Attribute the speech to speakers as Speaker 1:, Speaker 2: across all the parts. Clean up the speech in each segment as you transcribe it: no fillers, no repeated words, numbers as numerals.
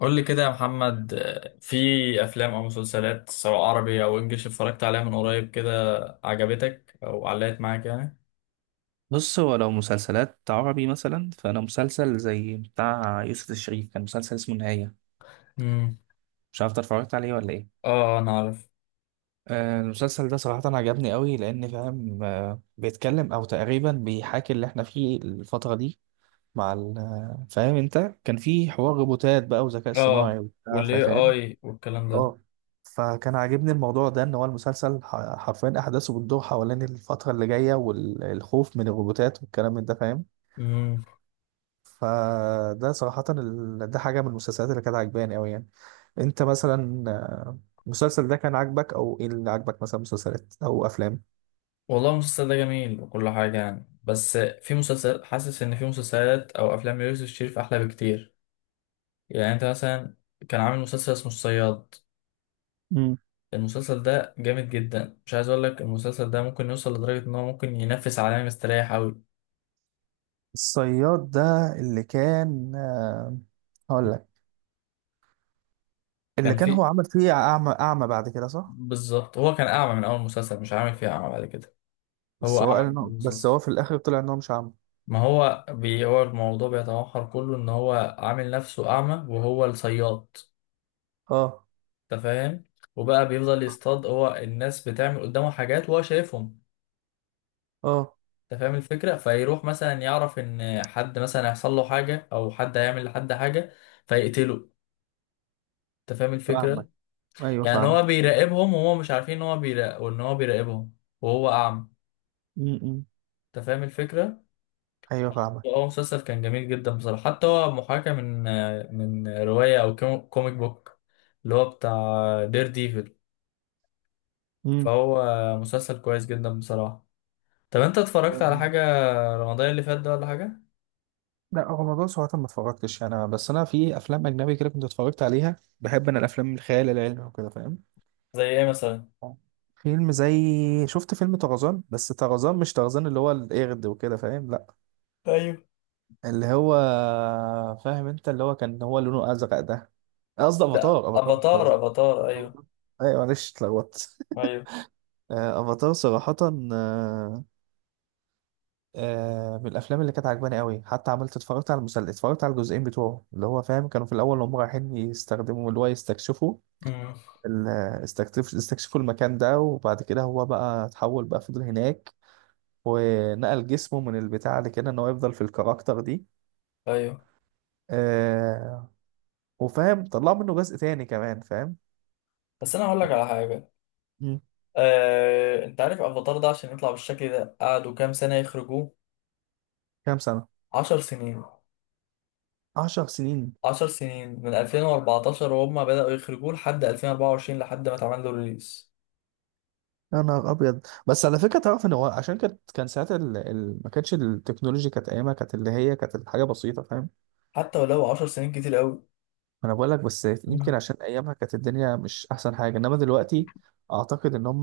Speaker 1: قول لي كده يا محمد، في افلام او مسلسلات سواء عربي او انجليش اتفرجت عليها من قريب كده عجبتك او علقت معاك يعني؟
Speaker 2: بص، هو لو مسلسلات عربي مثلا فانا مسلسل زي بتاع يوسف الشريف كان مسلسل اسمه النهاية.
Speaker 1: امم.
Speaker 2: مش عارف إنت اتفرجت عليه ولا ايه؟
Speaker 1: اه، انا عارف.
Speaker 2: المسلسل ده صراحة عجبني قوي لأن فاهم، بيتكلم أو تقريبا بيحاكي اللي احنا فيه الفترة دي مع فاهم انت. كان في حوار روبوتات بقى وذكاء
Speaker 1: اه،
Speaker 2: اصطناعي وبتاع
Speaker 1: والاي
Speaker 2: فاهم.
Speaker 1: اي والكلام ده.
Speaker 2: اه. فكان عاجبني الموضوع ده ان هو المسلسل حرفيا احداثه بتدور حوالين الفترة اللي جاية والخوف من الروبوتات والكلام من ده فاهم.
Speaker 1: امم.
Speaker 2: فده صراحة ده حاجة من المسلسلات اللي كانت عجباني أوي يعني. أنت مثلا، المسلسل ده كان عاجبك أو إيه اللي عاجبك مثلا مسلسلات أو أفلام؟
Speaker 1: والله المسلسل ده جميل وكل حاجه يعني، بس في مسلسل حاسس ان في مسلسلات او افلام ليوسف الشريف احلى بكتير. يعني انت مثلا كان عامل مسلسل اسمه الصياد.
Speaker 2: امم.
Speaker 1: المسلسل ده جامد جدا، مش عايز اقول لك المسلسل ده ممكن يوصل لدرجه ان هو ممكن ينافس عالمي، مستريح قوي.
Speaker 2: الصياد ده اللي كان، هقول لك، اللي
Speaker 1: كان
Speaker 2: كان هو
Speaker 1: في
Speaker 2: عمل فيه أعمى أعمى بعد كده صح؟
Speaker 1: بالظبط هو كان أعمى من أول مسلسل، مش عامل فيها أعمى بعد كده. هو
Speaker 2: بس هو قال
Speaker 1: أعمى من أول
Speaker 2: إنه، بس هو
Speaker 1: مسلسل.
Speaker 2: في الآخر طلع إن هو مش أعمى.
Speaker 1: ما هو هو الموضوع بيتمحور كله إن هو عامل نفسه أعمى وهو الصياد.
Speaker 2: أه،
Speaker 1: أنت فاهم؟ وبقى بيفضل يصطاد، هو الناس بتعمل قدامه حاجات وهو شايفهم.
Speaker 2: أه،
Speaker 1: أنت فاهم الفكرة؟ فيروح مثلا يعرف إن حد مثلا هيحصل له حاجة أو حد هيعمل لحد حاجة، فيقتله. أنت فاهم الفكرة؟
Speaker 2: فاهمك. أيوه
Speaker 1: يعني
Speaker 2: فاهمك.
Speaker 1: هو بيراقبهم وهو مش عارفين إن هو بيراقب وإن هو بيراقبهم وهو أعمى.
Speaker 2: م- م.
Speaker 1: أنت فاهم الفكرة؟
Speaker 2: أيوه فاهمك.
Speaker 1: هو مسلسل كان جميل جدا بصراحة، حتى هو محاكاة من رواية أو كوميك بوك اللي هو بتاع دير ديفل. فهو مسلسل كويس جدا بصراحة. طب أنت اتفرجت على
Speaker 2: امم.
Speaker 1: حاجة رمضان اللي فات ده ولا حاجة؟
Speaker 2: لا، هو موضوع صراحة ما اتفرجتش يعني، انا بس انا في افلام اجنبي كده كنت اتفرجت عليها، بحب انا الافلام الخيال العلمي وكده فاهم.
Speaker 1: زي إيه مثلا؟
Speaker 2: آه. فيلم زي شفت فيلم طرزان، بس طرزان مش طرزان اللي هو القرد وكده فاهم؟ لا،
Speaker 1: ايوه.
Speaker 2: اللي هو فاهم انت، اللي هو كان هو لونه ازرق ده. قصدي
Speaker 1: لا،
Speaker 2: افاتار، افاتار
Speaker 1: أفاتار،
Speaker 2: طرزان.
Speaker 1: أفاتار، أيوه.
Speaker 2: أفاتار. ايوه، معلش اتلخبطت
Speaker 1: أيوه.
Speaker 2: افاتار صراحة. آه، من الافلام اللي كانت عجباني قوي، حتى عملت اتفرجت على المسلسل، اتفرجت على الجزئين بتوعه اللي هو فاهم، كانوا في الاول هم رايحين يستخدموا اللي هو يستكشفوا
Speaker 1: امم.
Speaker 2: ال- استكشفوا المكان ده، وبعد كده هو بقى اتحول بقى فضل هناك، ونقل جسمه من البتاع اللي كده ان هو يفضل في الكاركتر دي.
Speaker 1: أيوه.
Speaker 2: آه، وفاهم طلعوا منه جزء تاني كمان فاهم.
Speaker 1: بس أنا هقول لك على حاجة.
Speaker 2: مم.
Speaker 1: أنت عارف أفاتار ده عشان يطلع بالشكل ده قعدوا كام سنة يخرجوه؟
Speaker 2: كام سنة؟
Speaker 1: 10 سنين.
Speaker 2: 10 سنين.
Speaker 1: 10 سنين من 2014 وهم بدأوا يخرجوه لحد 2024 لحد ما اتعمل له ريليس.
Speaker 2: يا نهار ابيض. بس على فكره، تعرف ان هو عشان كانت، كان ساعتها ما كانتش التكنولوجيا، كانت ايامها كانت اللي هي كانت الحاجه بسيطه فاهم.
Speaker 1: حتى ولو 10 سنين كتير قوي.
Speaker 2: انا بقول لك، بس يمكن
Speaker 1: مم.
Speaker 2: عشان ايامها كانت الدنيا مش احسن حاجه انما دلوقتي، اعتقد ان هم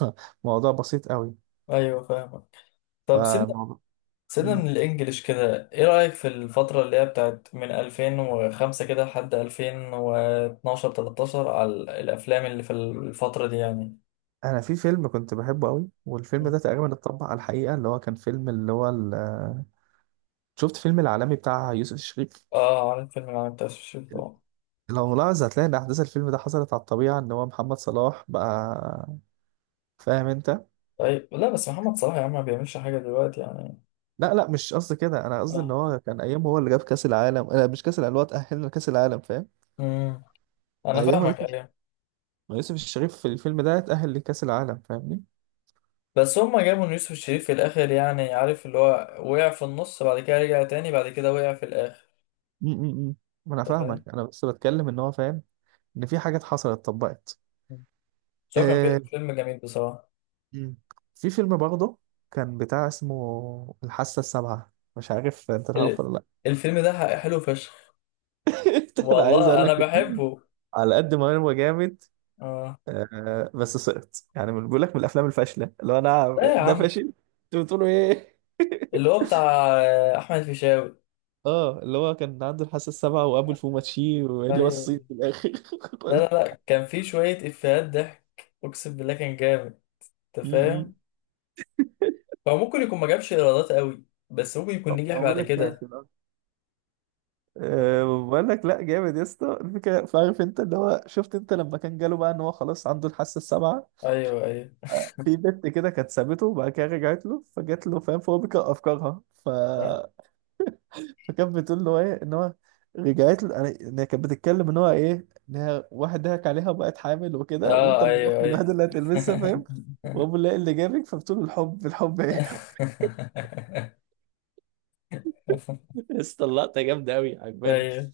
Speaker 2: موضوع بسيط قوي.
Speaker 1: ايوه فاهمك. طب سيبنا.
Speaker 2: فالموضوع.
Speaker 1: سيبنا
Speaker 2: مم.
Speaker 1: من الانجليش كده، ايه رأيك في الفترة اللي هي بتاعت من 2005 كده لحد 2012، 13، على الافلام اللي في الفترة دي يعني؟
Speaker 2: انا في فيلم كنت بحبه قوي، والفيلم
Speaker 1: مم.
Speaker 2: ده تقريبا اتطبق على الحقيقه، اللي هو كان فيلم اللي هو شفت فيلم العالمي بتاع يوسف الشريف.
Speaker 1: اه، عارف فيلم العالم بتاع الشيخ طبعا.
Speaker 2: لو ملاحظ هتلاقي ان احداث الفيلم ده حصلت على الطبيعه، ان هو محمد صلاح بقى فاهم انت.
Speaker 1: طيب، لا بس محمد صلاح يا عم ما بيعملش حاجة دلوقتي يعني.
Speaker 2: لا لا مش قصدي كده، انا قصدي ان
Speaker 1: اه.
Speaker 2: هو كان ايام هو اللي جاب كاس العالم، لا مش كاس العالم، اللي هو تاهلنا لكاس العالم فاهم.
Speaker 1: امم. انا
Speaker 2: ايام
Speaker 1: فاهمك، ايوه.
Speaker 2: ما يوسف الشريف في الفيلم ده اتأهل لكأس العالم فاهمني.
Speaker 1: بس هما جابوا إن يوسف الشريف في الاخر يعني، عارف اللي هو وقع في النص بعد كده رجع تاني بعد كده وقع في الاخر،
Speaker 2: م- م- م. ما انا
Speaker 1: انت فاهم.
Speaker 2: فاهمك، انا بس بتكلم ان هو فاهم، ان في حاجات حصلت اتطبقت.
Speaker 1: بس هو كان
Speaker 2: آه.
Speaker 1: فيلم جميل بصراحة.
Speaker 2: م. في فيلم برضه كان بتاع اسمه الحاسة السابعة، مش عارف انت
Speaker 1: ال-
Speaker 2: تعرفه ولا لا؟
Speaker 1: الفيلم ده حلو فشخ.
Speaker 2: انا عايز
Speaker 1: والله
Speaker 2: اقول
Speaker 1: انا
Speaker 2: لك،
Speaker 1: بحبه.
Speaker 2: على قد ما هو جامد،
Speaker 1: اه.
Speaker 2: بس سقط. يعني بيقول لك من الافلام الفاشله اللي هو، انا
Speaker 1: ده يا
Speaker 2: ده
Speaker 1: عم
Speaker 2: فاشل، انتوا بتقولوا ايه
Speaker 1: اللي هو بتاع احمد فيشاوي.
Speaker 2: اه، اللي هو كان عنده الحاسه السابعه وابو الفوماتشي واللي هو الصيت
Speaker 1: أيوة.
Speaker 2: في الاخر
Speaker 1: لا،
Speaker 2: ولا-
Speaker 1: لا، لا، كان في شوية افيهات ضحك. اقسم بالله كان جامد، انت
Speaker 2: م- م.
Speaker 1: فاهم. هو ممكن يكون ما جابش ايرادات قوي، بس ممكن يكون
Speaker 2: طب
Speaker 1: نجح
Speaker 2: بقول
Speaker 1: بعد
Speaker 2: لك
Speaker 1: كده.
Speaker 2: كاسب أصلاً. أه بقول لك لا، جامد يا اسطى الفكره. فعارف انت اللي هو شفت انت لما كان جاله بقى ان هو خلاص عنده الحاسه السابعه،
Speaker 1: ايوه، ايوه.
Speaker 2: في بنت كده كانت سابته وبعد كده رجعت له، فجات له فاهم، فهو بيقرا افكارها، ف فكانت بتقول له ايه ان هو رجعت له، ان هي كانت بتتكلم ان هو ايه، ان هي واحد ضحك عليها وبقت حامل وكده، وانت
Speaker 1: اه، ايوه،
Speaker 2: الملف
Speaker 1: ايوه.
Speaker 2: الوحيد اللي هتلمسها فاهم، وابو اللي جابك، فبتقول له الحب الحب ايه يا اسطى اللقطه جامده قوي عجباني.
Speaker 1: ايوه.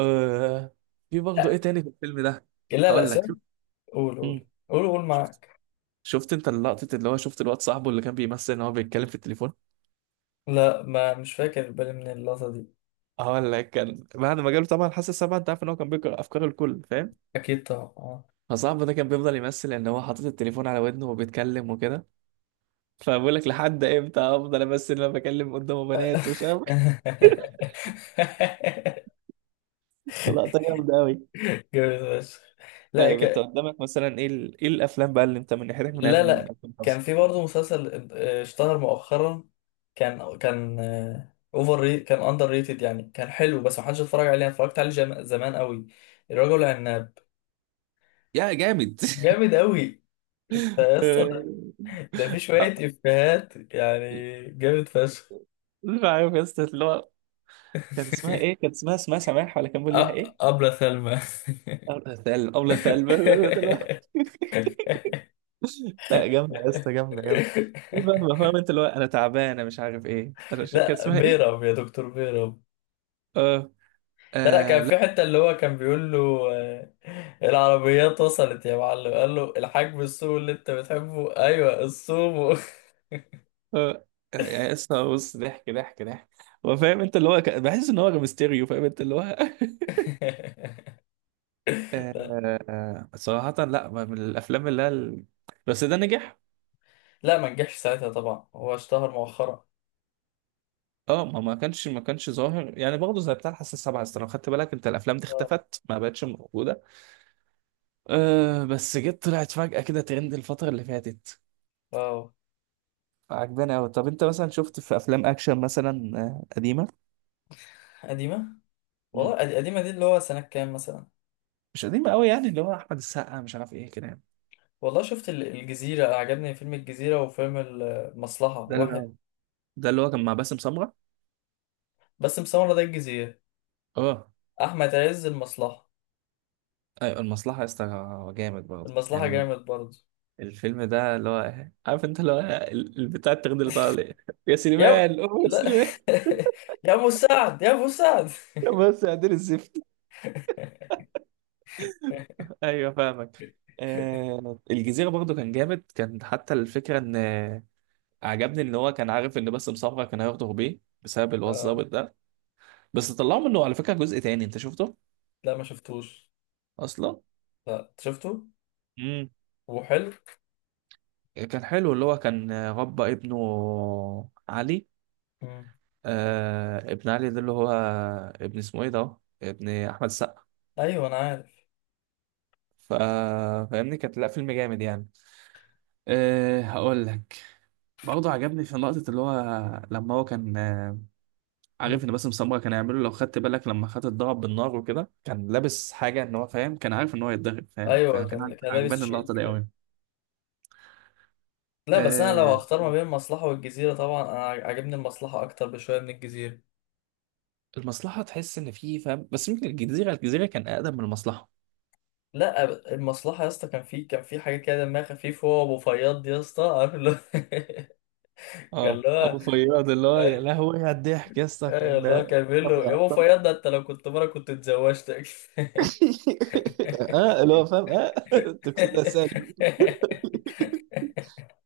Speaker 2: آه في برضه ايه
Speaker 1: لا،
Speaker 2: تاني في الفيلم ده؟
Speaker 1: لا، لا،
Speaker 2: هقول لك
Speaker 1: سيبك.
Speaker 2: شوف.
Speaker 1: قول، قول.
Speaker 2: مم.
Speaker 1: قول، قول
Speaker 2: شفت
Speaker 1: معاك.
Speaker 2: شفت انت اللقطة اللي هو شفت الواد صاحبه اللي كان بيمثل ان هو بيتكلم في التليفون.
Speaker 1: لا، ما مش فاكر بالي من اللقطة دي.
Speaker 2: هقول لك، كان بعد ما جاله طبعا حاسس سبعة، انت عارف ان هو كان بيقرا افكار الكل فاهم،
Speaker 1: اكيد طبعا.
Speaker 2: فصاحبه ده كان بيفضل يمثل ان هو حاطط التليفون على ودنه وبيتكلم وكده، فبقول لك لحد امتى افضل امثل ان انا بكلم قدامه
Speaker 1: آه.
Speaker 2: بنات ومش عارف إيه؟ لقطة جامدة قوي.
Speaker 1: جامد فشخ. لا
Speaker 2: طيب انت قدامك مثلا ايه ايه الافلام بقى اللي انت من ناحيتك من أيام
Speaker 1: لا، لا، كان
Speaker 2: 2005؟
Speaker 1: في برضه مسلسل اشتهر مؤخرا. كان كان اندر ريتد يعني، كان حلو بس محدش اتفرج عليه. أنا اتفرجت عليه زمان قوي. الرجل العناب.
Speaker 2: يا جامد
Speaker 1: جامد قوي. انت يا اسطى، ده في شوية
Speaker 2: آه،
Speaker 1: إفيهات يعني، جامد فشخ.
Speaker 2: عارف يا اسطى اللي هو، كانت اسمها ايه؟ كانت اسمها سماح ولا كان بيقول لها
Speaker 1: أ-
Speaker 2: ايه؟
Speaker 1: أبلة سلمى.
Speaker 2: أولى ثقل، أولى ثقل لا جامدة يا اسطى، جامدة جامدة. في بقى ما فاهم انت اللي هو، انا تعبانة مش عارف ايه، انا كان
Speaker 1: لا،
Speaker 2: اسمها ايه؟
Speaker 1: بيرم يا دكتور بيرم.
Speaker 2: اه.
Speaker 1: لا، لا،
Speaker 2: آه.
Speaker 1: كان في
Speaker 2: لا.
Speaker 1: حتة اللي هو كان بيقول له آه، العربيات وصلت يا معلم، قال له الحجم السوق اللي انت بتحبه، ايوه السومو.
Speaker 2: آه. يا اسطى بص، ضحك ضحك ضحك. هو فاهم انت اللي هو بحس ان هو ميستيريو فاهم انت اللي هو
Speaker 1: لا،
Speaker 2: صراحة لا، ما من الافلام اللي هي بس ده نجح.
Speaker 1: لا، ما نجحش ساعتها طبعا، هو اشتهر مؤخرا.
Speaker 2: اه، ما كانش ظاهر يعني برضه زي بتاع الحاسه السابعه، أصل لو خدت بالك انت، الافلام دي
Speaker 1: اه.
Speaker 2: اختفت ما بقتش موجوده. أه بس جت طلعت فجأة كده ترند الفتره اللي فاتت.
Speaker 1: آه.
Speaker 2: عجباني قوي. طب انت مثلا شفت في افلام اكشن مثلا، قديمه؟
Speaker 1: قديمة.
Speaker 2: مم.
Speaker 1: والله قديمة دي اللي هو سنة كام مثلا؟
Speaker 2: مش قديمه قوي يعني، اللي هو احمد السقا مش عارف ايه كده يعني.
Speaker 1: والله شفت الجزيرة، عجبني فيلم الجزيرة وفيلم المصلحة
Speaker 2: ده اللي
Speaker 1: واحد.
Speaker 2: هو ده اللي هو كان مع باسم سمره.
Speaker 1: بس مسمرة ده الجزيرة،
Speaker 2: اه،
Speaker 1: أحمد عز المصلحة.
Speaker 2: ايوه المصلحه يا اسطى، جامد برضه
Speaker 1: المصلحة
Speaker 2: يعني.
Speaker 1: جامد برضه.
Speaker 2: الفيلم ده اللي هو، عارف انت اللي هو البتاع الترند اللي طالع يا
Speaker 1: يا
Speaker 2: سليمان، أوه يا
Speaker 1: لا.
Speaker 2: سليمان
Speaker 1: يا أبو سعد، يا أبو سعد.
Speaker 2: يا بس يا عدل الزفت. ايوه فاهمك. الجزيره برضه كان جامد، كان حتى الفكره ان عجبني ان هو كان عارف ان باسم سمره كان هياخده بيه بسبب اللي هو
Speaker 1: آه.
Speaker 2: الظابط ده. بس طلعوا منه على فكره جزء تاني، انت شفته
Speaker 1: لا ما شفتوش.
Speaker 2: اصلا؟
Speaker 1: لا، أنت شفته.
Speaker 2: امم.
Speaker 1: وحلو.
Speaker 2: كان حلو، اللي هو كان ربى ابنه علي.
Speaker 1: مم.
Speaker 2: آه، ابن علي ده اللي هو ابن، اسمه ايه ده، ابن احمد السقا.
Speaker 1: أيوه، أنا عارف.
Speaker 2: ف- فاهمني، كانت لا فيلم جامد يعني. أه هقول لك، برضه عجبني في نقطة اللي هو لما هو كان عارف
Speaker 1: مم.
Speaker 2: ان باسم سمرة كان هيعمله، لو خدت بالك لما خد الضرب بالنار وكده، كان لابس حاجه ان هو فاهم، كان عارف ان هو يتضرب فاهم،
Speaker 1: أيوه،
Speaker 2: فكان
Speaker 1: كان كان لابس
Speaker 2: عجباني
Speaker 1: شيد
Speaker 2: اللقطه دي
Speaker 1: كده.
Speaker 2: قوي.
Speaker 1: لا، بس أنا لو
Speaker 2: آه،
Speaker 1: هختار ما بين المصلحة والجزيرة، طبعا أنا عاجبني المصلحة أكتر بشوية من الجزيرة.
Speaker 2: المصلحه تحس ان في فاهم، بس يمكن الجزيره، الجزيره كان اقدم من المصلحه.
Speaker 1: لا، المصلحة يا اسطى، كان في حاجة كده دمها خفيف، هو وأبو فياض. يا اسطى، عارف اللي هو. كان
Speaker 2: اه،
Speaker 1: اللي
Speaker 2: ابو
Speaker 1: هو،
Speaker 2: فياض اللي هو، يا
Speaker 1: أيوة.
Speaker 2: لهوي على الضحك يا اسطى،
Speaker 1: أيوة،
Speaker 2: كان
Speaker 1: اللي هو كان بيقول
Speaker 2: كان
Speaker 1: له يا أبو
Speaker 2: بيعطل
Speaker 1: فياض، ده أنت لو كنت مرة كنت اتزوجتك.
Speaker 2: اه اللي هو فاهم اه تقصدها سالم.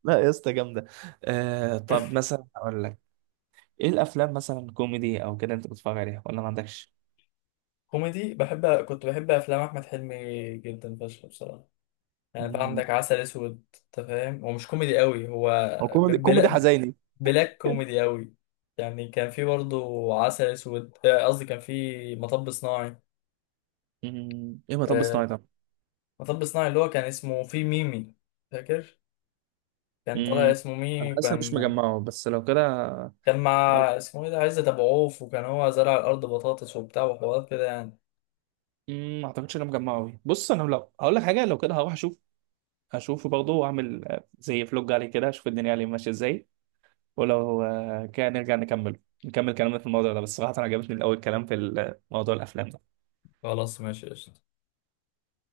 Speaker 2: لا يا اسطى جامده. طب مثلا اقول لك، ايه الافلام مثلا كوميدي او كده انت بتتفرج عليها ولا ما عندكش؟
Speaker 1: كوميدي بحب. كنت بحب أفلام أحمد حلمي جدا فشخ بصراحة. يعني بقى عندك عسل أسود، أنت فاهم، هو مش كوميدي قوي هو.
Speaker 2: هو
Speaker 1: ب-
Speaker 2: كوميدي، كوميدي
Speaker 1: بلا
Speaker 2: حزيني.
Speaker 1: بلاك كوميدي قوي. يعني كان في برضه عسل أسود، قصدي كان في مطب صناعي.
Speaker 2: ايه مطب
Speaker 1: آه،
Speaker 2: صناعي ده؟
Speaker 1: مطب صناعي اللي هو كان اسمه في ميمي، فاكر؟ كان طالع
Speaker 2: مم،
Speaker 1: اسمه
Speaker 2: انا
Speaker 1: ميمي.
Speaker 2: حاسس إن مش
Speaker 1: وكان
Speaker 2: مجمعه، بس لو كده
Speaker 1: كان مع
Speaker 2: لو
Speaker 1: اسمه ايه ده عزت ابو عوف، وكان هو زرع الارض بطاطس وبتاع وحوارات كده يعني.
Speaker 2: مم، ما اعتقدش ان انا مجمعه أوي. بص انا لو هقول لك حاجه لو كده هروح اشوف، هشوفه برضه واعمل زي فلوج عليه كده، اشوف الدنيا عليه ماشيه ازاي. ولو كده نرجع نكمل كلامنا في الموضوع ده، بس صراحه انا عجبتني الاول كلام في موضوع الافلام.
Speaker 1: خلاص، ماشي، قشطة.